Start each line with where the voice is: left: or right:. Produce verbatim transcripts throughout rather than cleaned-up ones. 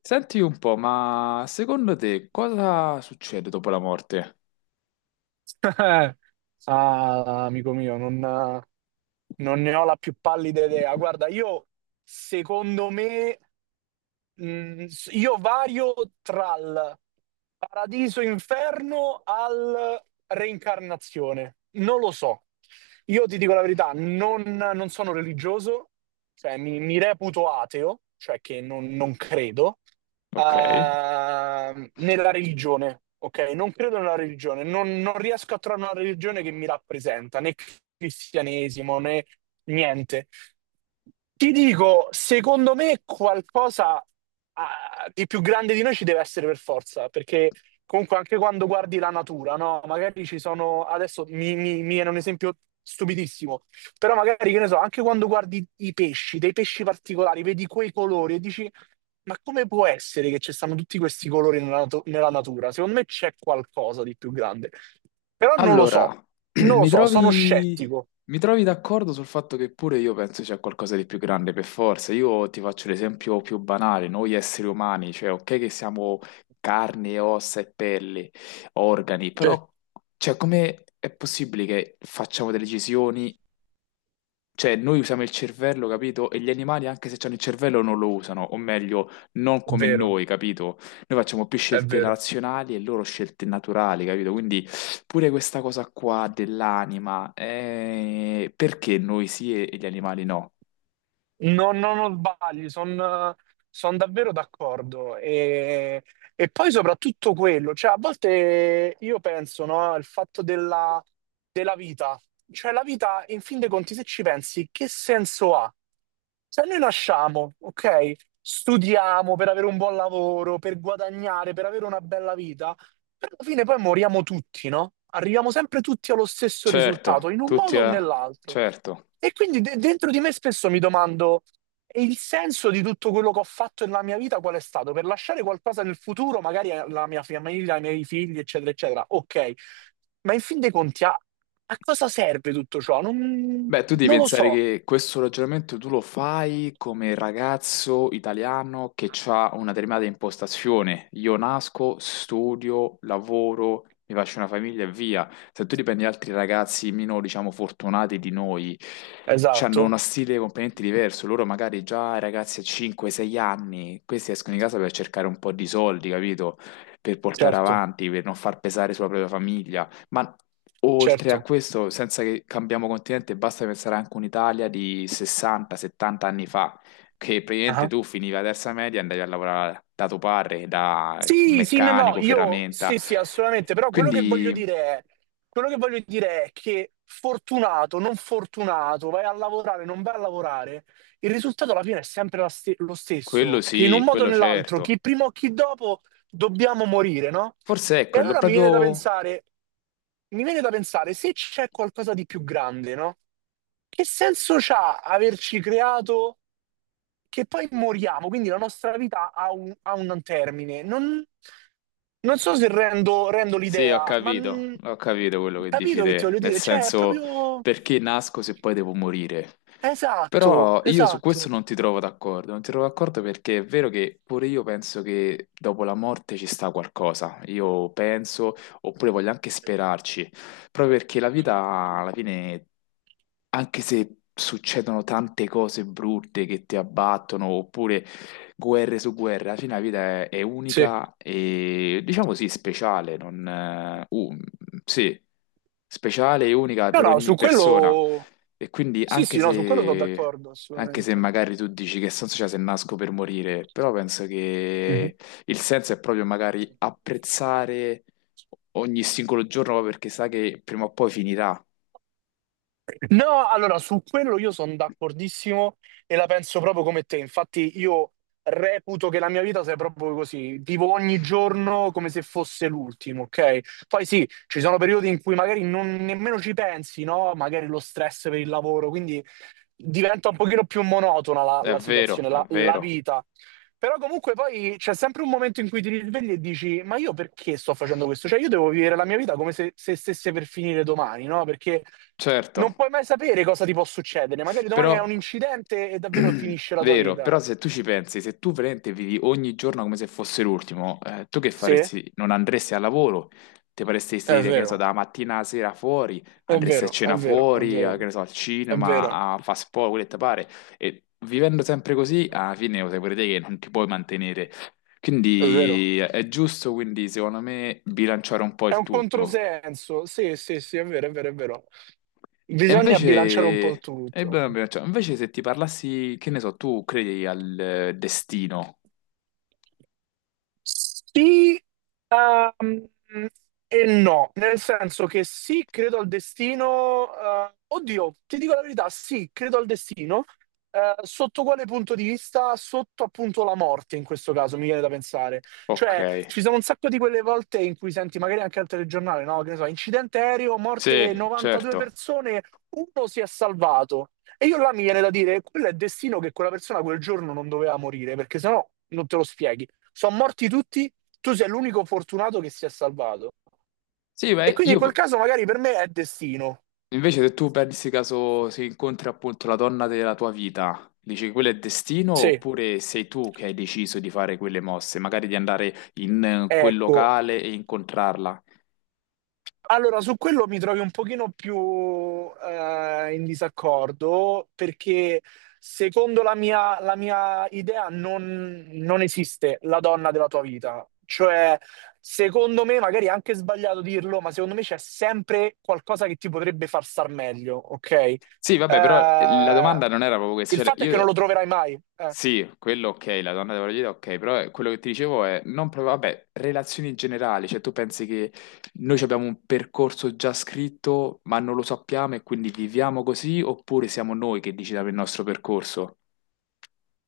left: Senti un po', ma secondo te cosa succede dopo la morte?
right: Ah, amico mio, non, non ne ho la più pallida idea. Guarda, io secondo me. Mm, s- io vario tra il paradiso inferno al reincarnazione. Non lo so. Io ti dico la verità, non, non sono religioso, cioè mi, mi reputo ateo, cioè che non, non credo
left: Ok.
right: ehm, nella religione, ok? Non credo nella religione, non, non riesco a trovare una religione che mi rappresenta, né cristianesimo né niente. Ti dico, secondo me qualcosa ah, di più grande di noi ci deve essere per forza, perché comunque anche quando guardi la natura, no? Magari ci sono, adesso mi, mi, mi viene un esempio stupidissimo, però magari, che ne so, anche quando guardi i pesci, dei pesci particolari, vedi quei colori e dici, ma come può essere che ci stanno tutti questi colori nella, natu- nella natura? Secondo me c'è qualcosa di più grande. Però non lo
left: Allora,
right: so, non lo
left: mi
right: so, sono
left: trovi,
right: scettico.
left: mi trovi d'accordo sul fatto che pure io penso c'è qualcosa di più grande per forza. Io ti faccio l'esempio più banale, noi esseri umani, cioè ok che siamo carne, e ossa e pelli, organi,
right: Sì. È
left: però cioè, come è possibile che facciamo delle decisioni? Cioè, noi usiamo il cervello, capito? E gli animali, anche se hanno il cervello, non lo usano, o meglio, non come
right: vero,
left: noi, capito? Noi facciamo più
right: è
left: scelte
right: vero.
left: razionali e loro scelte naturali, capito? Quindi pure questa cosa qua dell'anima, eh, perché noi sì e e gli animali no?
right: No, no, non sbagli, sono davvero d'accordo. E, e poi soprattutto quello, cioè a volte io penso, no, al fatto della, della vita. Cioè la vita, in fin dei conti, se ci pensi, che senso ha? Se noi nasciamo, ok? Studiamo per avere un buon lavoro, per guadagnare, per avere una bella vita. Però alla fine poi moriamo tutti, no? Arriviamo sempre tutti allo stesso
left: Certo,
right: risultato, in un
left: tutti,
right: modo o
left: a-
right: nell'altro.
left: certo.
right: E quindi de- dentro di me spesso mi domando, e il senso di tutto quello che ho fatto nella mia vita qual è stato? Per lasciare qualcosa nel futuro, magari alla mia famiglia, ai miei figli, eccetera, eccetera. Ok, ma in fin dei conti, a, a cosa serve tutto ciò? Non,
left: Beh, tu devi
right: non lo
left: pensare
right: so.
left: che questo ragionamento tu lo fai come ragazzo italiano che ha una determinata impostazione. Io nasco, studio, lavoro, mi faccio una famiglia e via. Se tu riprendi altri ragazzi meno, diciamo, fortunati di noi, hanno uno
right: Esatto,
left: stile completamente diverso. Loro magari già ragazzi a cinque sei anni, questi escono di casa per cercare un po' di soldi, capito? Per portare
right: certo,
left: avanti, per non far pesare sulla propria famiglia. Ma oltre a
right: certo.
left: questo, senza che cambiamo continente, basta pensare anche a un'Italia di sessanta settanta anni fa, che praticamente
right: Ah.
left: tu finivi la terza media e andavi a lavorare da tuo padre, da
right: Sì, sì, no, no,
left: meccanico,
right: io
left: ferramenta.
right: sì, sì, assolutamente, però quello che voglio
left: Quindi
right: dire è, quello che voglio dire è che fortunato, non fortunato, vai a lavorare, non vai a lavorare, il risultato alla fine è sempre la ste- lo
left: quello
right: stesso, che in un
left: sì,
right: modo o
left: quello
right: nell'altro,
left: certo.
right: chi prima o chi dopo, dobbiamo morire, no?
left: Forse ecco, è
right: E
left: quello
right: allora mi viene da
left: proprio.
right: pensare, mi viene da pensare se c'è qualcosa di più grande, no? Che senso c'ha averci creato che poi moriamo? Quindi la nostra vita ha un, ha un termine. Non, non so se rendo, rendo
left: Sì, ho
right: l'idea, ma
left: capito,
right: mm,
left: ho capito quello che dici
right: capito che ti
left: te,
right: voglio
left: nel
right: dire? Cioè, è
left: senso,
right: proprio...
left: perché nasco se poi devo morire.
right: Esatto,
left: Però io su questo
right: esatto.
left: non ti trovo d'accordo, non ti trovo d'accordo perché è vero che pure io penso che dopo la morte ci sta qualcosa, io penso, oppure voglio anche sperarci, proprio perché la vita alla fine anche se succedono tante cose brutte che ti abbattono, oppure guerre su guerre, alla fine la vita è, è
right: Sì.
left: unica e diciamo sì, speciale. Non, eh, un- sì, speciale e unica
right: No,
left: per
right: no,
left: ogni
right: su
left: persona.
right: quello...
left: E quindi
right: Sì,
left: anche
right: sì, no, su quello sono
left: se,
right: d'accordo,
left: anche se
right: assolutamente.
left: magari tu dici che senso c'è se nasco per morire, però penso
right: Mhm.
left: che il senso è proprio magari apprezzare ogni singolo giorno proprio perché sa che prima o poi finirà.
right: No, allora su quello io sono d'accordissimo e la penso proprio come te. Infatti, io reputo che la mia vita sia proprio così. Vivo ogni giorno come se fosse l'ultimo, ok? Poi sì, ci sono periodi in cui magari non nemmeno ci pensi, no? Magari lo stress per il lavoro, quindi diventa un pochino più monotona la,
left: È
right: la
left: vero,
right: situazione,
left: è
right: la, la
left: vero.
right: vita. Però comunque poi c'è sempre un momento in cui ti risvegli e dici, ma io perché sto facendo questo? Cioè io devo vivere la mia vita come se, se stesse per finire domani, no? Perché
left: Certo,
right: non puoi mai sapere cosa ti può succedere. Magari domani è
left: però,
right: un incidente e davvero finisce la tua
left: vero,
right: vita.
left: però se tu ci pensi, se tu veramente vivi ogni giorno come se fosse l'ultimo, eh, tu che
right: Sì, è
left: faresti? Non andresti al lavoro, ti faresti stare, che ne so,
right: vero,
left: dalla mattina alla sera fuori,
right: è
left: andresti a
right: vero, è
left: cena
right: vero, è
left: fuori, a- che
right: vero,
left: ne so, al
right: è
left: cinema,
right: vero,
left: a fast food, quello che ti pare, e vivendo sempre così, alla fine lo sai pure te che non ti puoi mantenere.
right: è vero.
left: Quindi eh, è giusto, quindi, secondo me, bilanciare un po'
right: È
left: il
right: un
left: tutto.
right: controsenso. Sì, sì, sì, è vero, è vero, è vero.
left: E
right: Bisogna
left: invece,
right: bilanciare un po'
left: e beh,
right: tutto.
left: abbiamo- cioè, invece se ti parlassi, che ne so, tu credi al eh, destino?
right: Sì, ehm, e no, nel senso che sì, credo al destino. Eh, oddio, ti dico la verità, sì, credo al destino. Eh, sotto quale punto di vista? Sotto appunto la morte, in questo caso, mi viene da pensare.
left: Ok,
right: Cioè, ci sono un sacco di quelle volte in cui senti magari anche al telegiornale, no? Che ne so, incidente aereo,
left: sì,
right: morte novantadue
left: certo.
right: persone, uno si è salvato. E io là mi viene da dire, quello è destino che quella persona quel giorno non doveva morire, perché sennò non te lo spieghi. Sono morti tutti, tu sei l'unico fortunato che si è salvato.
left: Sì,
right: E
left: beh,
right: quindi in
left: io
right: quel
left: p-
right: caso magari per me è destino.
left: invece se tu pensi caso si incontri appunto la donna della tua vita, dici quello è destino
right: Sì,
left: oppure sei tu che hai deciso di fare quelle mosse, magari di andare in eh, quel
right: ecco,
left: locale e incontrarla?
right: allora, su quello mi trovi un pochino più eh, in disaccordo perché secondo la mia, la mia idea non, non esiste la donna della tua vita. Cioè, secondo me, magari è anche sbagliato dirlo, ma secondo me c'è sempre qualcosa che ti potrebbe far star meglio, ok? Eh,
left: Sì, vabbè, però eh, la domanda non era proprio
right: il
left: questa, cioè
right: fatto è che non lo
left: io.
right: troverai mai. Eh.
left: Sì, quello ok, la donna della vita ok, però eh, quello che ti dicevo è, non proprio, vabbè, relazioni generali, cioè tu pensi che noi ci abbiamo un percorso già scritto, ma non lo sappiamo e quindi viviamo così, oppure siamo noi che decidiamo il nostro percorso?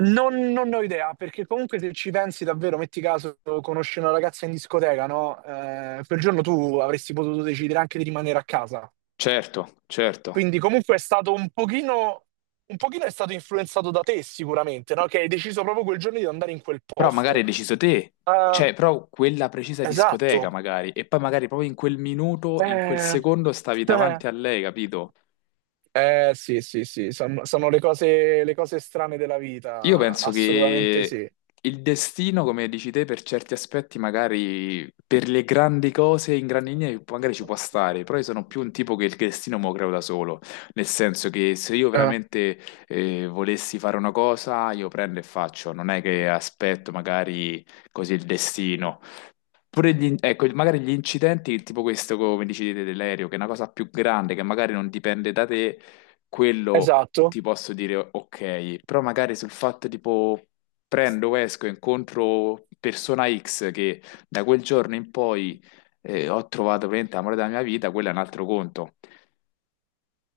right: Non, non ne ho idea, perché comunque se ci pensi davvero, metti caso, conosci una ragazza in discoteca, no? Eh, quel giorno tu avresti potuto decidere anche di rimanere a casa.
left: Certo, certo,
right: Quindi comunque è stato un pochino, un pochino è stato influenzato da te sicuramente, no? Che hai deciso proprio quel giorno di andare in quel
left: però magari
right: posto.
left: hai deciso te,
right: Eh,
left: cioè, però quella precisa discoteca
right: esatto.
left: magari, e poi magari proprio in quel minuto, in quel
right: Eh,
left: secondo stavi
right: eh,
left: davanti a lei, capito?
right: eh, sì, sì, sì, sono, sono le cose, le cose strane della
left: Io
right: vita,
left: penso
right: assolutamente
left: che
right: sì.
left: il destino, come dici te, per certi aspetti, magari per le grandi cose in grandi linee, magari ci può stare, però io sono più un tipo che il destino me lo creo da solo, nel senso che se io
right: Eh,
left: veramente eh, volessi fare una cosa, io prendo e faccio, non è che aspetto magari così il destino. Pure gli, in- ecco, magari gli incidenti, tipo questo, come dici te, dell'aereo, che è una cosa più grande, che magari non dipende da te, quello
right: esatto,
left: ti posso dire ok, però magari sul fatto tipo prendo, esco, incontro persona ics che da quel giorno in poi eh, ho trovato veramente l'amore della mia vita, quello è un altro conto.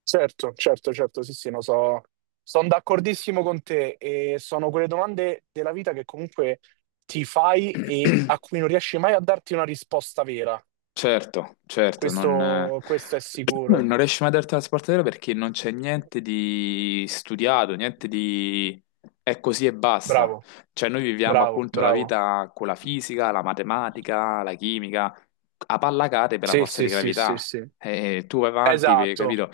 right: certo, certo, certo, sì, sì, no, so, sono d'accordissimo con te e sono quelle domande della vita che comunque ti fai e a cui non riesci mai a darti una risposta vera,
left: Certo, certo, non, eh,
right: questo, questo è sicuro.
left: non riesci mai a darti la spartatela perché non c'è niente di studiato, niente di... è così e basta.
right: Bravo,
left: Cioè noi viviamo
right: bravo,
left: appunto la
right: bravo.
left: vita con la fisica, la matematica, la chimica, a pallacate per la
right: Sì,
left: forza
right: sì,
left: di
right: sì, sì,
left: gravità.
right: sì.
left: E tu vai avanti, per-
right: Esatto,
left: capito?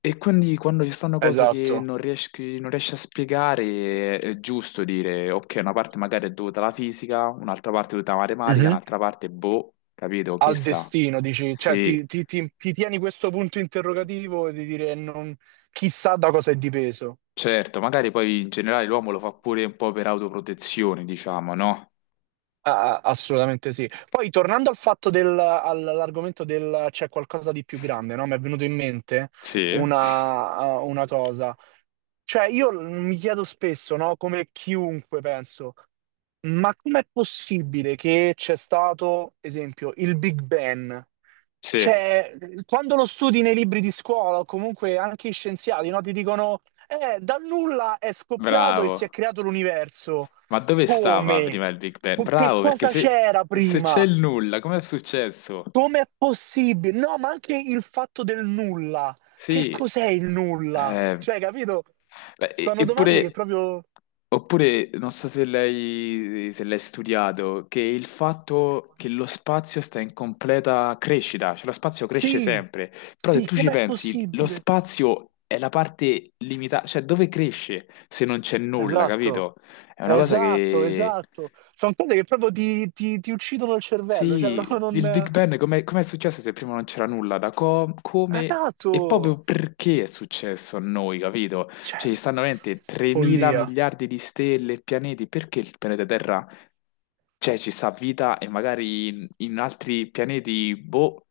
left: E quindi quando ci stanno cose che
right: esatto.
left: non riesci, non riesci a spiegare, è giusto dire, ok, una parte magari è dovuta alla fisica, un'altra parte è dovuta alla matematica,
right: Mhm.
left: un'altra parte, boh, capito, che
right: Al
left: sa.
right: destino, dici, cioè
left: Sì,
right: ti, ti- ti- ti tieni questo punto interrogativo e di dire non, chissà da cosa è dipeso.
left: certo, magari poi in generale l'uomo lo fa pure un po' per autoprotezione, diciamo, no?
right: Ah, ah, assolutamente sì. Poi tornando al fatto del, all'argomento del c'è qualcosa di più grande, no? Mi è venuto in mente
left: Sì,
right: una, ah, una cosa. Cioè, io l- mi chiedo spesso, no? Come chiunque penso, ma com'è possibile che c'è stato, esempio, il Big Bang?
left: sì,
right: Cioè, quando lo studi nei libri di scuola o comunque anche i scienziati, no, ti dicono, eh, dal nulla è scoppiato e si è
left: bravo.
right: creato l'universo.
left: Ma dove stava
right: Come?
left: prima il Big Bang?
right: Co- Che
left: Bravo, perché
right: cosa
left: se,
right: c'era
left: se c'è
right: prima?
left: il nulla, com'è successo?
right: Com'è possibile? No, ma anche il fatto del nulla. Che
left: Sì,
right: cos'è il nulla?
left: eh,
right: Cioè, capito?
left: beh, e-
right: Sono domande che
left: eppure,
right: proprio...
left: oppure, non so se lei, se l'hai studiato, che il fatto che lo spazio sta in completa crescita, cioè lo spazio cresce
right: Sì,
left: sempre, però se
right: sì,
left: tu ci
right: com'è
left: pensi, lo
right: possibile?
left: spazio è la parte limitata, cioè dove cresce se non c'è nulla,
right: Esatto,
left: capito? È una cosa
right: esatto,
left: che...
right: esatto. Sono cose che proprio ti, ti- ti uccidono il cervello, cioè
left: Sì,
right: proprio
left: il
right: non...
left: Big Bang com'è com'è successo se prima non c'era nulla? Da co- come
right: Esatto,
left: e proprio perché è successo a noi, capito?
right: cioè,
left: Cioè, ci stanno veramente tremila
right: follia.
left: miliardi di stelle e pianeti, perché il pianeta Terra, cioè, ci sta vita e magari in, in altri pianeti, boh,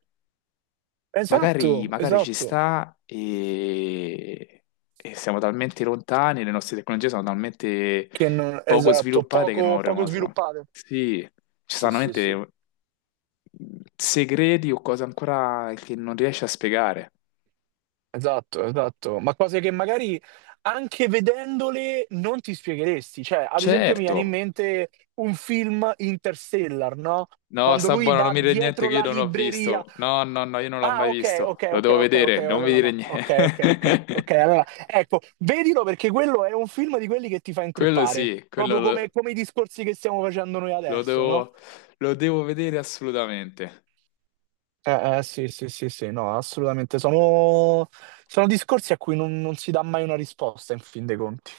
right: Esatto,
left: magari, magari ci
right: esatto.
left: sta e... e siamo talmente lontani, le nostre tecnologie sono talmente
right: Che non...
left: poco
right: Esatto,
left: sviluppate che non
right: poco, poco
left: avremo...
right: sviluppate.
left: Sì, ci
right: Sì,
left: stanno
right: sì, sì.
left: veramente segreti o cose ancora che non riesci a spiegare.
right: Esatto, esatto, ma cose che magari anche vedendole non ti spiegheresti. Cioè, ad esempio mi viene in
left: Certo.
right: mente un film Interstellar, no,
left: No,
right: quando
left: sta
right: lui
left: buono, non
right: va
left: mi dire niente
right: dietro
left: che io
right: la
left: non l'ho
right: libreria.
left: visto. No, no, no, io non l'ho
right: Ah
left: mai
right: okay,
left: visto.
right: okay,
left: Lo
right: okay,
left: devo
right: okay,
left: vedere,
right: okay,
left: non mi
right: allora
left: dire
right: no. Okay, okay, okay,
left: niente.
right: okay, allora ecco, vedilo perché quello è un film di quelli che ti fa
left: Quello
right: intrippare,
left: sì, quello
right: proprio come
left: lo,
right: come i discorsi che stiamo facendo noi
left: lo
right: adesso, no.
left: devo, lo devo vedere assolutamente.
right: Eh, eh, sì, sì, sì, sì, no, assolutamente. Sono sono discorsi a cui non non si dà mai una risposta in fin dei conti.